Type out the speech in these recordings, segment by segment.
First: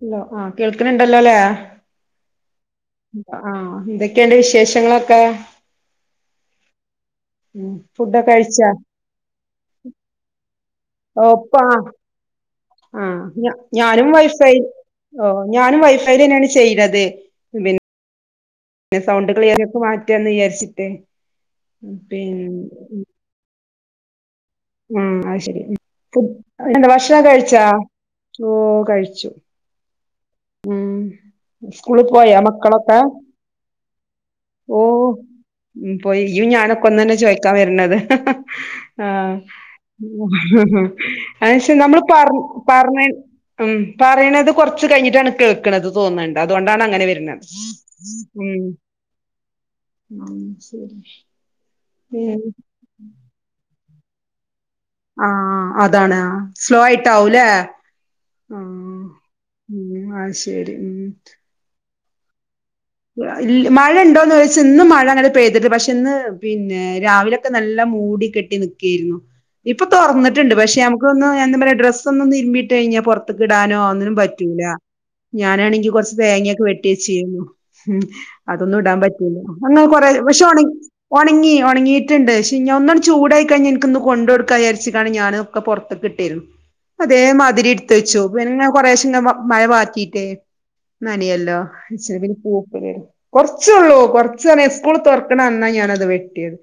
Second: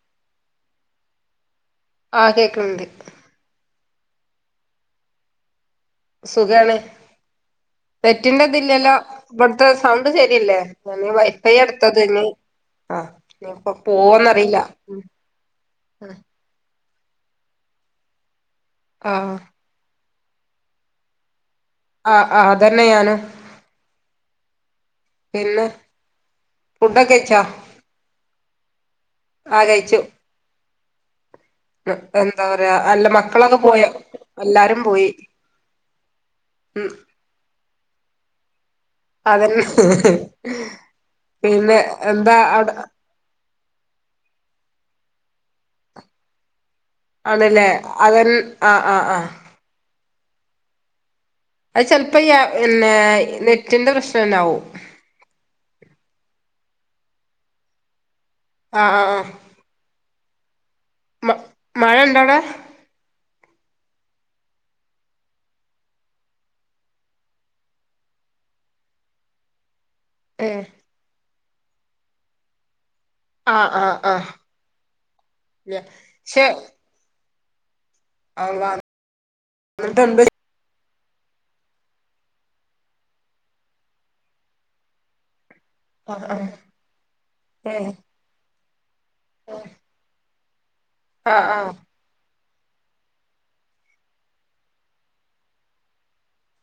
Hello കേൾക്കനുണ്ടല്ലോലെ? ആ കേൾക്കന്നുണ്ട് എന്തൊക്ക ഉണ്ട് വിശേഷങ്ങൾ ഒക്കെ സുഗാണ് ഫുഡൊക്കെ നെറ്റ് ന്റേത് കഴിച്ചാ ഇല്ലല്ലോ ഇവിടെത്തെ സൗണ്ട് ശരിയാലേ ഞാൻ ഇവിടുത്തെ ഓ ഇപ്പ വൈഫൈ ആണ് ആ എടുത്തത് ആ ഇനിയിപ്പോ ഞാനും പോവോന്നറിയില്ല ഉം ഉം വൈഫൈ ലെന്നെന്നു [unintelligible] പിന്നെ ആ സൗണ്ട് ക്ലിയർ [unintelligible] വിചാരിച്ചിട്ട് ഉം, ആ ആ പിന്നെ അതെന്നെ ഞാനും ആ അത് ശരി പിന്നെ പിന്നെ ഫുഡൊക്കെ ഭക്ഷണം കഴിച്ചാ കഴിച്ചോ ഓ കഴി ആ കഴിച്ചു ഉം സ്കൂളിൽ പോയാ എന്താ പറയാ മക്കളൊക്കെ അല്ല മക്കളൊക്കെ പോയോ ഓ എല്ലാരും പോയി ഉ പോയ ഞാനൊക്കെ ഉം ഒന്ന് തന്നെ ചോയ്ക്കാൻ വരണത് ആഹ അതന്നെ അ പിന്നെ നമ്മൾ പറ എന്താ അവിടെ പറ ഉം പറയണത് കൊറച്ച് കഴിഞ്ഞിട്ടാണ് കേൾക്കുന്നത്ത് തോന്നുന്നുണ്ട് അതൊണ്ട് ആണല്ലേ അവൻ ആഹ ആഹ് ആ ആ ശരി അത് ചിലപ്പോ ഉം ഇന്നേ നെറ്റിന്റെ പ്രശ്നംന്നാവും ആ അതാണ് സ്ലോ ആയിട്ടാവൂല്ലെ ആ ആ ആ ആ ഉ അ ശരി ഉം മ [inaudible] [unintelligible] [unintelligible] [unintelligible] ഏ ആഹ് [unintelligible] ആഹ് ആഹ് പക്ഷെ [unintelligible] ഉം അള്ളാ അതൊന്നും ഇടാൻ പറ്റൂല അന്ന് കൊറേ എന്നിട്ടുണ്ട് പക്ഷെ ഒണ ഒണങ്ങി ഒണങ്ങിട്ട്ണ്ട് ക്ഷെ ഞ്ഞി അഒന്നാണ്ട് ചൂടായി കഴിഞ്ഞാ ഇനിക്കിന്നു കൊണ്ടോടുക്കാ വിയാരിച്ച്ക്കാണ് ഞാന് ക്ക ആഹ് പൊറത്ത്ക്ക്ട്ടീരുന്നു ആഹ് അതേ മാതിരി ഏ ഇടുത്ത് വെച്ചു പിന്നെ കൊറേഷെണ്ടാകുമ്പോ മഴ വാക്കീട്ട് ആഹ് ന്നനയല്ലോ ആഹ് ചെവിൻ ഓകെ കൊറച്ചൊള്ളൂ കൊറച്ചറിയ സ്കൂൾ തൊറക്കണ അന്നാ ഞാനത് വെട്ടിയത്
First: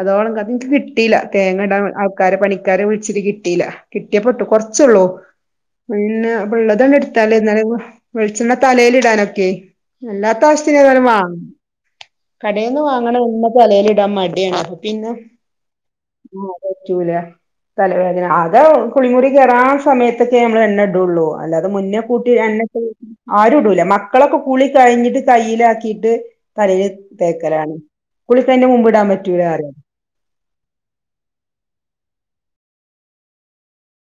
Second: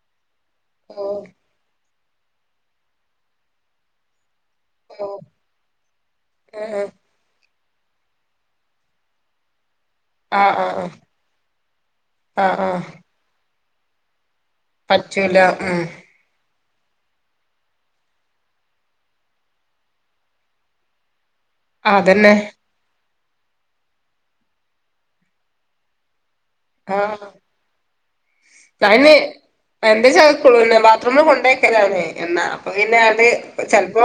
അതോളംക ഇന്ക്ക് ഓ കിട്ടീല തേങ്ങടാ ആ ക്കാരെ പണിക്കാരെ വിളിച്ചിട്ട് കിട്ടീല കിട്ടിയെപ്പെട്ടു കൊറച്ചള്ളൂ ഓ പിന്നെ ഏഹ് അപ്പള്ളതണ്ട്ട്ത്താല് ന്നാലെ വെളിച്ചെണ്ണ തലേലിടാനൊക്കെ അല്ലാത്ത ആഹ് ആവശ്യത്തിന് ആഹ് ആഹ് ഏതായാലും ആഹ് വാങ്ങുംകടേന്ന് ആഹ് വാങ്ങണ തലേലിടാംമാ പറ്റൂല ഉം ആഹ് പറ്റൂല. തലവേദന അത് കുളിമുറി കേറാൻ സമയത്തൊക്കെയ നമ്മൾ എണ്ണ ഇട്ട് കൊട്ക്ക്വ അല്ലാതെ മുന്നേ കൂട്ടി അതന്നെ എണ്ണട്ടു ആരുടൂല മക്കളൊക്കെ കുളി കഴിഞ്ഞിട്ട് കയ്യിലാക്കിട്ട് തലേല് തേക്കലാണ് കുളിക്കഴിഞ്ഞ മുമ്പ് ഇടാൻ തന്നെ പറ്റൂല പറയും രണ്ടീസായി കുളിപിന്നെ ബാത്റൂമി കൊണ്ടക്കലാന് എണ്ണ പിന്നെ അത് പ്പോ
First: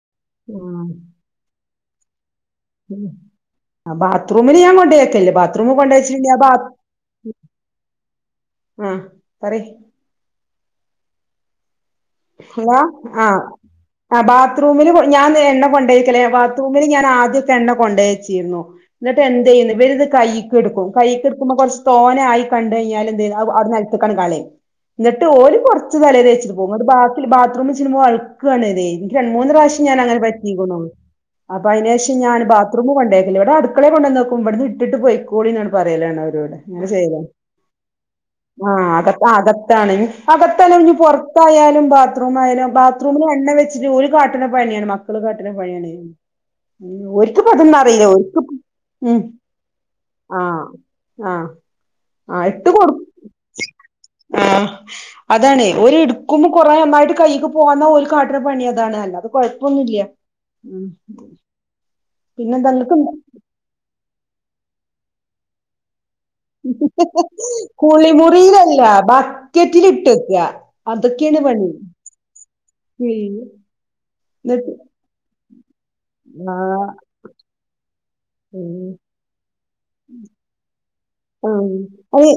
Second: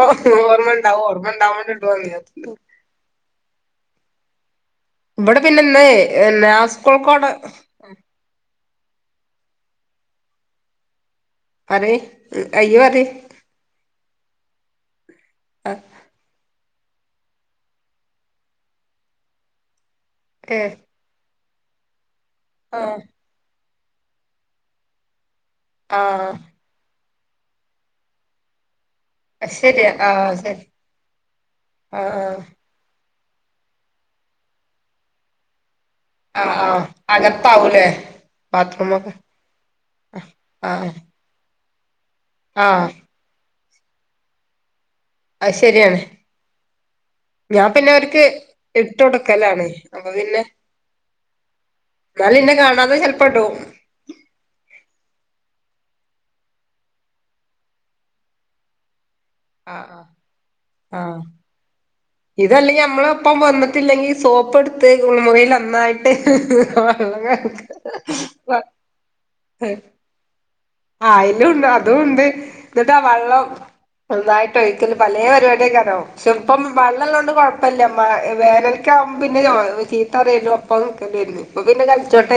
ഓർമണ്ടാവും ഓർമ്മണ്ടാവുമ്പോണ്ട് [unintelligible] ആ ബാത്ത്റൂം [unintelligible] ഞാൻ കൊണ്ടോയിക്കല്ലേ ഇവിടെ ബാത്റൂമി പിന്നെ കൊണ്ടേയച്ചിട്ട് ഞാൻ ഇന്ന് ബാത്ത് സ്കൂൾക്കോടെ ഉം ആ പറെ പറേ ഉം അ ഹലോ ഇയ്യ് പറേ ആഹ് ആ ബാത്റൂമിൽ പോയി ഞാന്ന് ദേഎണ്ണ കൊണ്ടയ്ക്കലേ ബാ റൂമിൽ ഞാൻ ആദ്യംഒക്കെ എണ്ണ കൊണ്ടെച്ചിരുന്നു എന്നിട്ട് എദെയ്‌ൻ ഇവർ കയ്യ്ക്ക് ഏഹ് ഇട്ക്കും കയ്യ്ക്ക് ഇട് ഇട്കുമ്പോ കൊറച്ചു തോനെ ആയി കണ്ട് ആഹ് കഴിഞ്ഞാൽ എന്ത് ചെയ്യും അത് നെലത്ത്ക്ക് നിലത്ത്ക്ക്ആണ്ട് കളീം ഇന്നിട്ട് ഓൽ കൊറച്ചു തലയിൽ ആഹ് തേച്ച്ക്കും ബാ ബാത്‌റൂമിൽ ചെന്ന് വയുക്കാണ് രണ്ടു മൂന്നു അത് പ്രാവശ്യം ശരിയാ ഞാനങ്ങനെ ആഹ് ശരി പറ്റീക്ണ് അപ്പ അയിന് ശേഷം ആഹ് ഞാൻ ബാത്‌റൂമിൽ കൊണ്ടേക്കും അല്ലെങ്കി ഇവിടെ അടുക്കളയിൽ കൊണ്ടന്നെക്കും ഇവിടന്ന് ഇട്ടിട്ട് പൊയ്ക്കോളി ന്ന പറയൽ ആണ് ആഹ് അവരോട് ആഹ് ആഹ് അങ്ങനെ ചെയ്ത അകത്താവൂലേ ആ ബാത്റൂമൊക്കെ അകത്താണ് ആഹ് അകത്താണെങ്കിലും പൊറത്താണെങ്കിലും അകത്തായാലും ആഹ് ബാത്‌റൂമിൽ എണ്ണ വെച്ചിട്ട് ച്ചിട്ട് ഓൽ കാട്ട്ണ പണിയാണ് മക്കൾ മക്കൾ കാട്ട്ണ അത് പണിയാണ് ശരിയാണ് ഓർക്ക് ഇപ്പൊ ഞാൻ അതൊന്നും പിന്നെ അറീല അവർക്ക് ഓർക്ക് ഇട്ട് ഇപ്പൊ കൊടുക്കലാണ് അപ്പൊ പിന്നെ ആ ആ ആ എന്നാലും ഇന്നെ കാണാതെ ഇട്ടകൊടുക്കും ചെലപ്പോ ഇടും ആ അതാണെ ഓർ ഇട് ക്കുമ്പോ കുറെ ഒന്നായിട്ട് കയ്യ്ക്ക് പോന്നാ ഓൽ കാട്ട്ണ പണിയതാണ് കൊയപ്പം ആഹ് ഒന്നൂല്യ ആഹ് മ് ഇതല്ലങ്കിൽ നമ്മളെ ഒപ്പം വന്നിട്ടില്ലെങ്കിൽ സോപ്ഇട്ത് മുറിയിൽ ഒന്നായിട്ട് വെള്ളം [unintelligible] കുളിമുറീൽ അല്ല കലക്ക ബക്കറ്റിൽ ഇട്ട് വെക്ക ആ അതൊക്കെയാണ് പണി അയിലുണ്ട് അതുണ്ട് [inaudible] ഇന്നിട്ട് ആ ഉം വെള്ളം നന്നായിട്ട് എന്നിട്ട് ഒഴിക്കൽ പലേ പരിപാടി അയ്ക്കാരം ഇപ്പം ആഹ് വെള്ളം ഉള്ളതോണ്ട് കൊയപ്പല്യ മ വേനൽക്ക് ഉം ആവുമ്പോ പിന്നെ ചീത്തപറയലും ഒപ്പ [unintelligible] ആ അത്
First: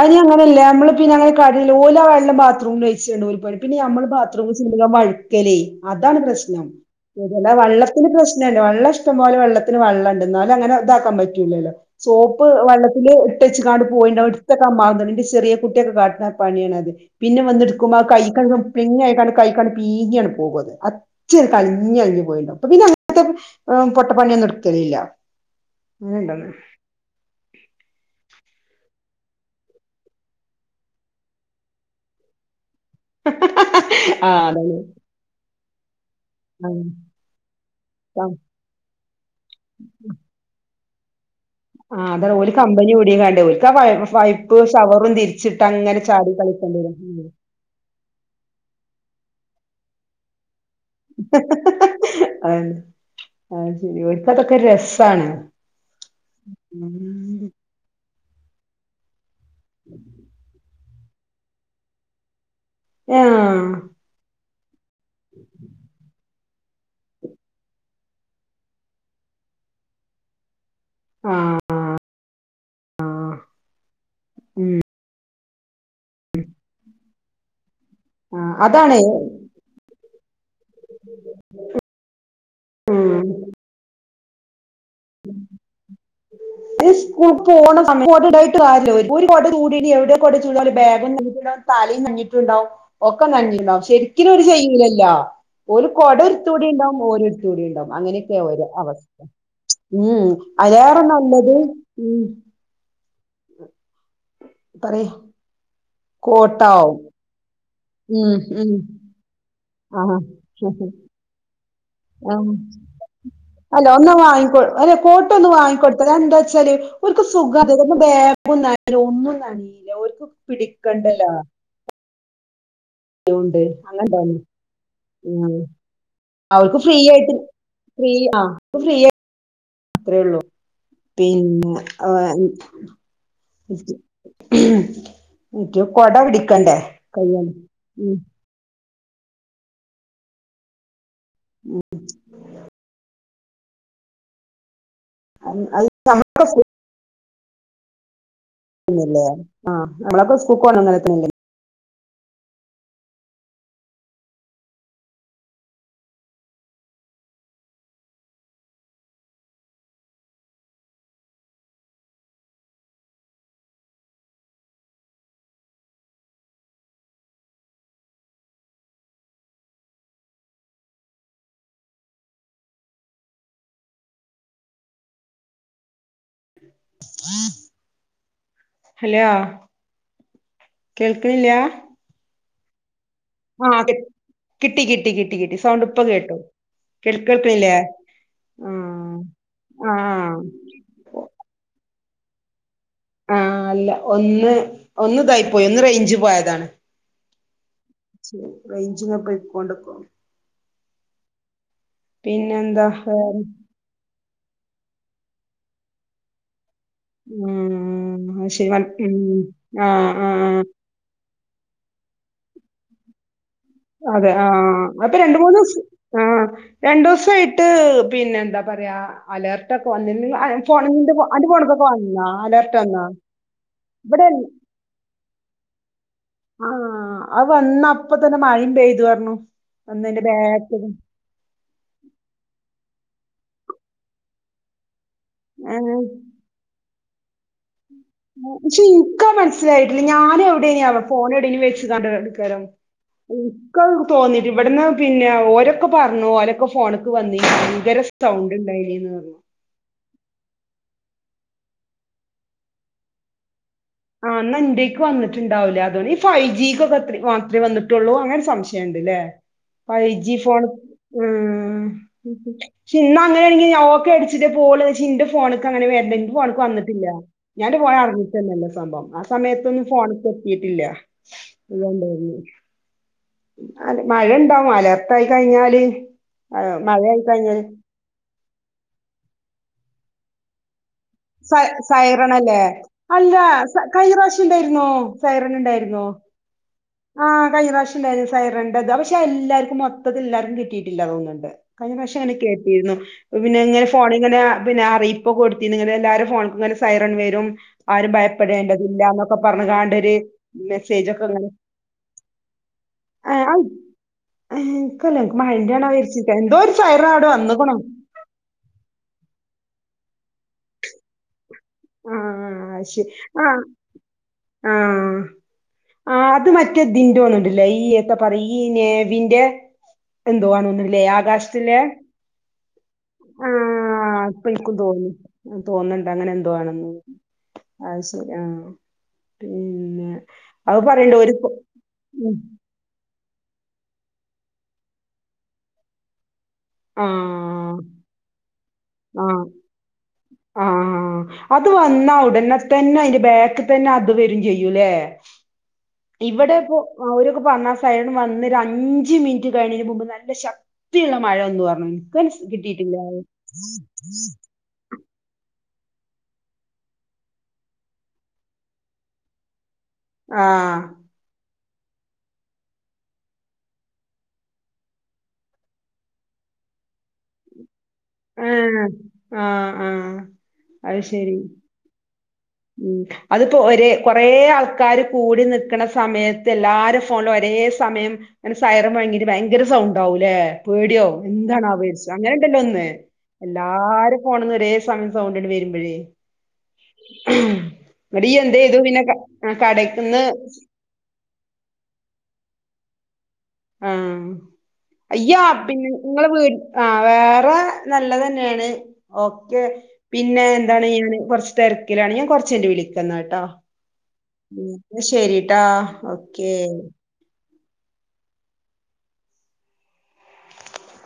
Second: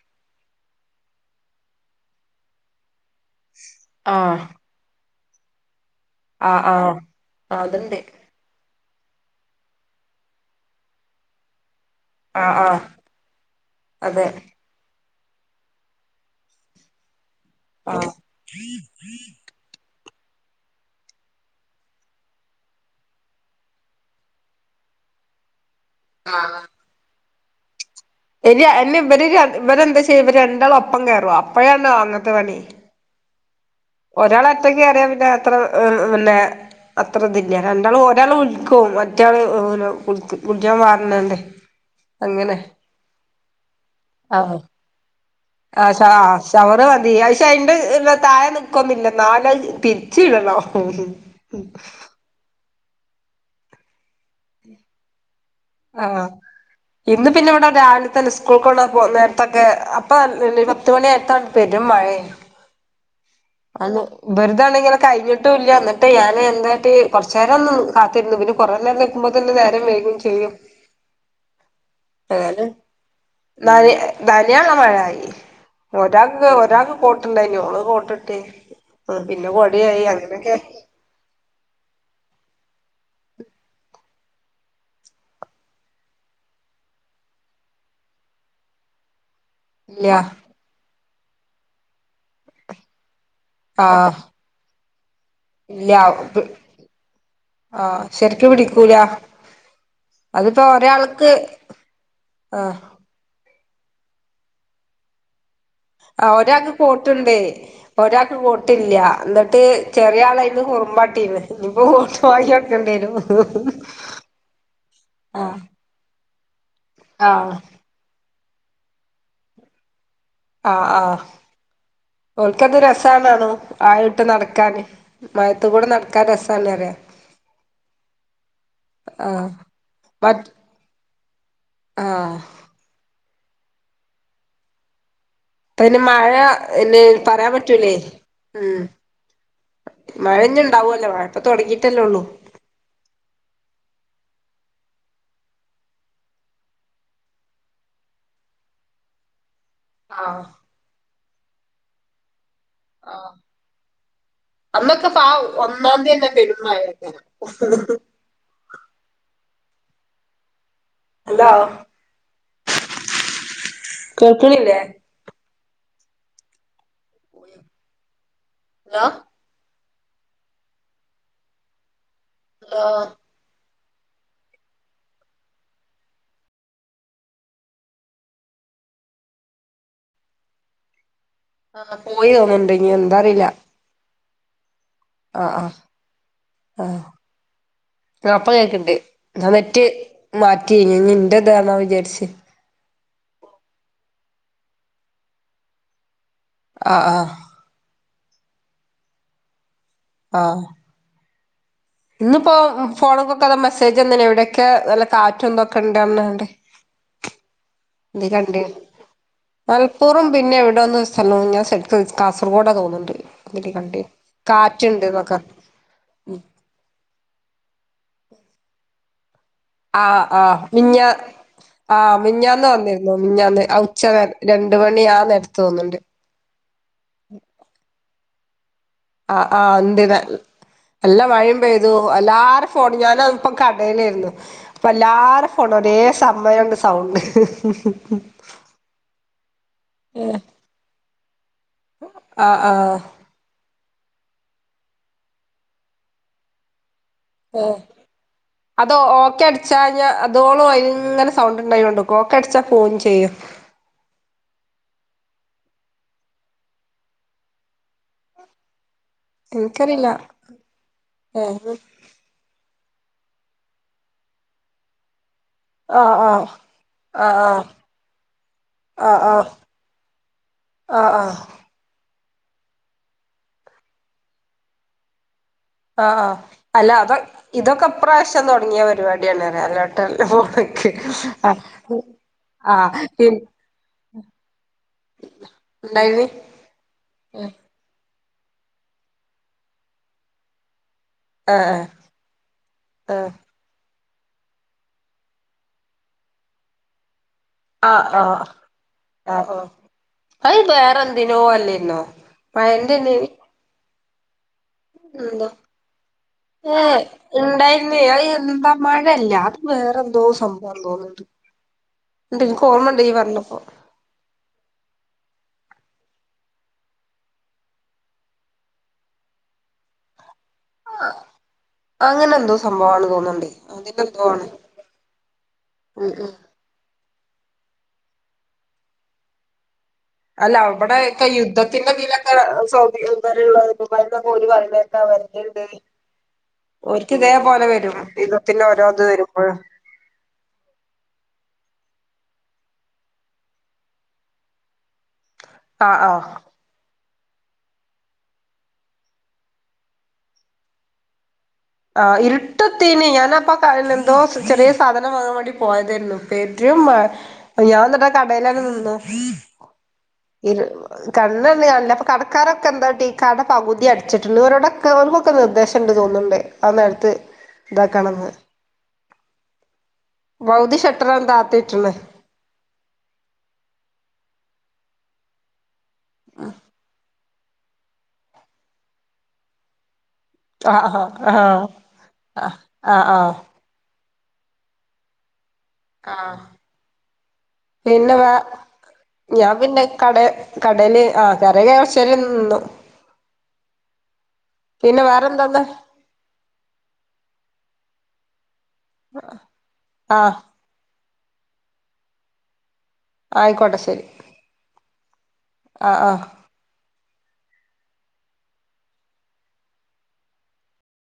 അല്ലെ അങ്ങനല്ല നമ്മള് പിന്നെ കളി അല്ല ഓൽ വെള്ളം ബാത്‌റൂമിൽ ഒഴിച്ചക്കാണ്ട് ഓൽ പറി പിന്നെ നമ്മള് ആഹ് ബാത്‌റൂമിൽ ചെല്ലുമ്പോ അങ്ങട്ട് വയ് യെലെ അതാണ്‌ ആഹ് പ്രശ്നം ആഹ് അതല്ലാതെ അതുണ്ട് വെള്ളത്തിന്റെ പ്രശ്നം അല്ല വെള്ളം ഇഷ് ഇഷ്ടം പോലെ വെള്ളത്തിന് വെള്ളം ഇണ്ട് എന്നാലും അങ്ങനെ ഇതാക്കാൻ പറ്റൂല്ലല്ലോ സോപ്പ് ആഹ് ആഹ് വെള്ളത്തില് ഇട്ടേച്ച്കാണ്ട് അതെ പോയിണ്ടാവും എടുത്തു വെക്കാൻ മറന്നു [unintelligible] ചെറിയ കുട്ടിയൊക്ക കാട്ടണ പണിയാണത് പിന്നെ വന്ന് എടുക്കുമ്പോ ആ ആഹ് കൈക്കങ്ങ് പിങ് അയ്കാണ്ട് കൈകാണ്ട് പീങ്ങിയെടു പോകുഅത് അച്ചിയൊരു കളിഞ്ഞ [unintelligible] പോയിണ്ടാവും ഇപ്പോ പിന്നെ അങ്ങനത്തെ പൊട്ടപ്പണിയൊന്നും എടുക്കലില്ല അങ്ങനെയുണ്ടോ [inaudible] ഇനി എന്നേ ഇവര് ര ഇവരെന്താ ചെയ്യ് ഇവരണ്ടാള് ഒപ്പം കേറും അപ്പോഴാണ് അങ്ങത്തെ പണി [inaudible] ആ ഒരാള് അതാണ് ഒറ്റക്ക് കേറിയ പിന്നെ അത്ര [unintelligible] പിന്നെ അത്ര ഇതില്ല രണ്ടാളും ആ ഒരാള് വിളിക്കും മാറ്റാളു ഇഹ് നോ വിളിക്ക് വിളിക്കാൻ പാ എന്നാഇണ്ട് ആഹ് അതാണ് ഓൽ കമ്പനി കൂടിയെകാണ്ട് ഓൽ ആഹ് അ അങ്ങനെ ഷ അഹ് ചാടി അ ഷവർ കളിക്കേണ്ടി വരും മതി ഉം അ ശെ എന്റെ താഴെ നിക്കൊന്നും ഇല്ല എന്നാലും അ തിരിച്ച് ഇടണോ [unintelligible] ആ ശരി ഓര്ക്ക് അതൊക്കെ രസാണ് ആഹ് ഇന്ന് ആഹ് പിന്നെ ഇവടെ ഒരാള് തന്നെ സ്കൂൾക് എവിടാ പോന്നേ തക്കെ അപ്പ ലിവ എട്ടു മണി അയത്തോണ്ട് പെരും മഴേ അന്ന് വെർ താ നിങ്ങള് കഴിഞ്ഞിട്ടു ഇല്ല എന്നിട്ട് ഞാന് എന്ത് കാട്ടി കുറച്ച് നേരം നിന്നു കാത്തിരുന്നു പിന്നെ കൊറേ നേരം നിക്കുമ്പോതേന് നേരം വൈകും ചെയ്യും ആഹ് ഏതാലും നനയ നനയാനുള്ള മഴയായി ഒരാക്ക് ഒരാക് കോട്ടുണ്ടായിനു അവള് കോ റ്റെ ആഹ് [unintelligible] പിന്നെ കൊടയായി അങ്ങനെ എ മ്മ് ഈ സ്കൂൾക് പോണ സമയ [unintelligible] ഉണ്ടായിട്ട് കാര്യയില്ല ഓര് ഓര് കൊടചൂടിനി ഇല്ല എവിടെയാ കൊടചൂടൽ ബാഗും നനയും കിലോ താളീം കഞ്ഞീം ക്കെ ഇണ്ടാവും ഒക്കെ നനഞ്ഞിട്ടുണ്ടാവും ആഹ് ശെരിക്കിന് ഓര് ചെയ്യൂലല്ലോ ലാ ഓന് ഇല്ല കുട എടുത്തുടിണ്ടാകും ഓന് എടുത്തുടി ഇണ്ടാകും ആഹ് അങ്ങനെ യെക്കെയാ ശരിക്ക് ഒരേ പിടിക്കൂല അവസ്ഥ ഉം [unintelligible] ഉം ആ പറയ് ആ ഒരാക്ക് കോട്ടാവും കോട്ട് ഉണ്ടേ ഉം ഒരാൾക്ക് ഉം കോട്ട് ഇല്ല എന്നിട്ട് ചെറിയ ആളായിരുന്നു കുറമ്പാട്ടിത് അം അല്ല ഒന്ന് വാങ്ങി കൊ അല്ല കോട്ട് ഒന്ന് ആഹ് വാങ്ങി കൊടുത്തോ അഎന്താച്ചാ ചെറിയ കുട്ടി ഓര്ക്ക് ആഹ് സുഖാ അത് [unintelligible] ബാഗ് മൂന്നാല് ഉമ്മ കണ്ടില്ല ഓര്ക്ക് പിടിക്കണ്ടലാ എന്ത് രസണണ്ണോ ആ ഇട്ട് നടക്കാൻ നിലത്ത് കൂടെ നടക്കാൻ രസാണ് അവൾക്ക് അറിയ ഫ്രീ ആയിട്ട് ഫ്രീ ആ അവക്ക് ഫ്രീ ആഹ് അത്രേയള്ളൂ മറ്റ് പിന് ആ ആഹ് ഉം [unintelligible] അപ്പന്ന് കൊട മഴ പിടിക്കണ്ടേ പിന്നെ പറയാൻ കയ്യോണ്ട് പറ്റൂലേ ഉം ഉം മഴഞ്ഞിണ്ടാവല്ലോ മഴ പ്പോ തുടങ്ങിട്ടല്ലോ ഉള്ളു അത് അത് അവർക്ക് സ് പിന്നല്ലേ ആ നമ്മളൊക്കെ ആഹ് സ്കൂ പോ അങ്ങനെ തന്നെ ആ അന്നൊക്കെ പ ഒന്നാം തീ തന്നെ പെരുമഴക്കെയാണ് ഹ് ഹ് ഹലോ കേൾക്കണില്ലേ പോയോ ഹലോ ആ ഹലോ കേക് ആ പോയെ [unintelligible] വാദി കേട്ടു കേൾ കേൾക്കണില്ലേ [unintelligible] ആഹ് ആഹ് [inaudible] ആ അല്ല, ഒന്ന് ഒന്നിതായി പോയി. ഒന്ന് റേഞ്ച്‌ പോയതാ. ആ ഹ. [unintelligible] ഇന്നുപ്പോ പിന്നെന്താ [unintelligible] [unintelligible] ഉം നീ അത് ശരി കണ്ടേണ്. ഉം ആഹ് മൽപ്പുറം പിന്നെ ആഹ് എവിടെന്ന് സ്ഥലോണ് ഞാൻ സെറ്റ് കാസർഗോഡാ തോന്നുന്നുണ്ട്. ഇതില് കണ്ട് അതെ ആ കാറ്റുണ്ട് അപ്പ എന്നൊക്കെ രണ്ടു മൂന്നുസ് ആ രണ്ടൂസമായിട്ട് എന്താ പറയാ. അലേർട്ടൊക്കെ ആ വന്നിന് ആ ഫോണ് മിഞ്ഞാ നിന്റെ അന്റെ ഫോണ്ക്കൊക്കെ ആ വന്നാ മിഞ്ഞാന്ന് അലേർട്ട് വന്നാ വന്നിരുന്നു, മിഞ്ഞാന്ന് ആ ഇവിടെ ഉച്ചനേരത്ത് രണ്ടു മണി ആ നേരത്ത്.. തോന്നണ്ട്. ആ വന്ന അപ്പത്തന്നെ മഴയും പെയ്ത്. ആ ആ [unintelligible] നല്ല മഴയും പെയ്തു എല്ലാർ [unintelligible] അപ്പ കാടെലായിരുന്നു [unintelligible] എല്ലാവരുടെ ഫോണും ഏഹ് ഓരോ സമയങ്ങട് സൗണ്ട് പക്ഷെ എനിക്ക് അത് മനസിലായിട്ടില്ല ഞാനും അവിടെനി അ ആഹ് ഫോണ് ആഹ് [unintelligible] [unintelligible] തോന്നി ഇവിടന്ന് പിന്നെ ഓരക്കെ പറഞ്ഞു ഓരക്കെ ഫോണ്. ഓ അത് പറഞ്ഞു ഓക്കെ അടിച്ചഴിഞ്ഞാ. [unintelligible] ഇങ്ങനെ സൗണ്ട് ഉണ്ടായിക്കൊണ്ട് ഓക്കെ അടിച്ചാ ഫോൺ ചെയ്യും. അന്നാന്റെക്ക് വന്നിട്ടിണ്ടാവുല്ല അതുകൊണ്ട് ഈ ഫൈവ് ജിക്കൊക്കെ അത്ര മാത്രേ വന്നിട്ടുള്ളു, അങ്ങനെ ഒരു സംശയ ല്ലെ ഇൻക്കറിയില്ല ഫൈവ് ജി ഫോൺ ഏഹ് ഉം ഇന്ന് അങ്ങനെ ആണെങ്കിൽ ഞാൻ ഓക്കെ അടിച്ചിട്ടെ പോവുള്ളു എന്നു വെച് എന്റെ ഫോ ഫോണുക്ക് അങ്ങനെ ആഹ് [unintelligible] ഇന്ന് ഫോണിക്ക് വന്നിട്ടില്ല ആഹ് ആഹ് ഞാൻ എന്റെ [unintelligible] ആ ആഹ് ആഹ് സമയത്തു ഒന്നും ഫോൺ പൊക്കിയിട്ടില്ല ആഹ് ആഹ് ഇതായി [unintelligible] അല്ല മഴെണ്ടാവും മഴയത്തായി. ആഹ അല്ല അപ്പ കഴിഞ്ഞാല് ഇതൊക്കെ ഈ പ്രാവശ്യം തുടങ്ങിയ പരിപാടിയാന്നെ മേലോട്ടല്ല [unintelligible] സൈ സൈറൻ അല്ലേ, ആഹ് അല്ല പിൻ സ കഴിഞ്ഞ പ്രാവശ്യം ഇണ്ടായിരുന്നു സൈറൻ ഇണ്ടായിരുന്നു. ഇണ്ടായിനി ആ ഏഹ് കഴിഞ്ഞ പ്രാവശ്യം. ണ്ടായിരുന്നു സൈറെന്റെ ഇത് പക്ഷെ എല്ലാർക്കും മൊത്തത്തിൽ എല്ലാർക്കും കിട്ടി ല്ലാന്ന് തോന്നാനുണ്ട് ഏഹ് കഴിഞ്ഞ പ്രാവശ്ര്യം അങ്ങനെ കേട്ടിരുന്നു ഏഹ് പിന്നെ ഇങ്ങനെ ഫോണിങ്ങനാ പിന്നെ അറിയിപ്പ് കൊടുത്തിനു ഇങ്ങനെ എല്ലാരും എല്ലാരെ ഫോണിൻ മേലും സൈറൺ വരും [unintelligible] ആഹ് ആരും ആഹ് ഭയപ്പെടേണ്ടതില്ലാ എന്നൊക്കെ ആഹ് ആഹ് പറഞ്ഞുങ്ങാണ്ട് ഒരു അത് വേറെ മെസ്സേജ് ഒക്കെ എന്തിനോ ഇങ്ങനെ [unintelligible] ഏഹ് എനിക്കല്ല എന്തോ മൈൻഡ് ചെയ്യണന്നു വിചാരിച്ചിട്ട് എന്തോ ഒരു ഏ സൈറൺ അവിടെ വന്ന്ക്കണു ഉണ്ടായിരുന്നേ അത് എന്താ മഴല്ല അത് വേറെന്തോ സംഭവാന്നു തോന്നുന്നുണ്ട് ഉണ്ട് എനിക്ക് മ്ഹ് ഓർമ്മണ്ട് അത്ശെരി ഈ പറഞ്ഞപ്പോ ആഹ് ആഹ് ആ അത് മറ്റേതിന്റെ തോന്നണ്ണ്ണ്ടല്ലേ ഈ എന്താ പറയ ഈ നേവിന്റെ എന്തു വാന്ന് തോന്നുണുണ്ട്ലെ ആകാശത്തിലെ അങ്ങനെ എന്തോ സംഭവമാണ് ആ തോന്നുന്നുണ്ട് അതിനെന്തോ അപ്പ ആണ് എനിക്കും തോന്നി തോന്നണ്ട് ഉം അങ്ങനെ ഉം എന്തുവാണെന്ന് അത് ശെരി ആഹ് പി അല്ല അവിടെ ഒക്കെ യുദ്ധത്തിന്റെ ദിലൊക്കെ ഉം സൗദിക്കും [unintelligible] ഒരിക്ക ഇതേപോലെ ആഹ് വരും യുദ്ധത്തിന്റെ ഓരോത് ആഹ് വരുമ്പോഴും ആഹ് അത് വന്നാ ഉടനെ തന്നെ അതിന്റെ ബാക്ക് തന്നെ അത് വരും ചെയ്യൂലേ ആഹ് ആഹ് ഇവിടെ അവരൊക്കെ പറഞ്ഞാ സൈൺ വന്ന്ഒര് അഞ്ച് മിൻറ്റ് കഴിഞ്ഞതിന് മുമ്പ് നല്ല ശക്തിള്ള ആ ഇരുട്ടത്തേനി ഞാൻ അപ്പ കൽ എന്തോ കിട്ടിയിട്ടില്ല ചെറിയ സാധനം വാങ്ങാൻ പോയതരുന്നു പേരും മഴ ഞാൻന്ന്ട്ടാ കടെലാണ് നിന്നു ഇ ആഹ്. കണ്ണ് കടക്കാരൊക്കെ എന്താട്ടി കട പകുതി [unintelligible] അടിച്ചിട്ണ്ട് ഇവരോടൊക്കെ ഇവർക്കൊക്കെ നിർദേശംണ്ട് തോന്ന്ണ്ട് അല്ലാ അട്ത്ത് ഇതക്കാണെന്ന് ആ ആ അയ് ശരി താത്തിട്ട്ണ് ഉം അതിപ്പോ ഒരെ കൊറെ ആൾ ക്കാര് കൂടി നിക്ക സമയത്ത് എല്ലാരും ഫോ ഒരേ സമയം സയ്റൻ മോയങ്ങീട് ഭയങ്കര സൗണ്ട് ഉണ്ടാവുംല്ലേ ആ ആ പേടിയാവും ആ എന്താണോവോചാര്ച്ചും അങ്ങനെ ആ ണ്ടല്ലോ ഒന്ന് ആ ആ എല്ലാരും പോണന്ന് ഒരെ സമയം സൗഡ് ആ പിന്നേ ഇന്നട്ട് വേ ഇയ്യ് എന്തേയ്തു പിന്നെ ക ഞാ ആഹ് പിന്നെ കടേക്ക്ന്ന് ക്കടേ കടേല് ആ [unintelligible] നിന്നു ആ പിന്നെ അയ്യോ വേറെന്താന്ന് പ് ങ്ങള് വീ ആ വേറെ നല്ലതന്നെണ് ഓകെ ആ പിന്നെന്താണ് പ്പോ കൊർച്ച് തെരക്ക്‌ലാണ് ഞാൻ കൊറച്ച് യ്ഞ്ഞ് വി [unintelligible] ആയിക്കോട്ടെ ശരി എന്നാ ശരിട്ടാ ആ ആ ഓകെ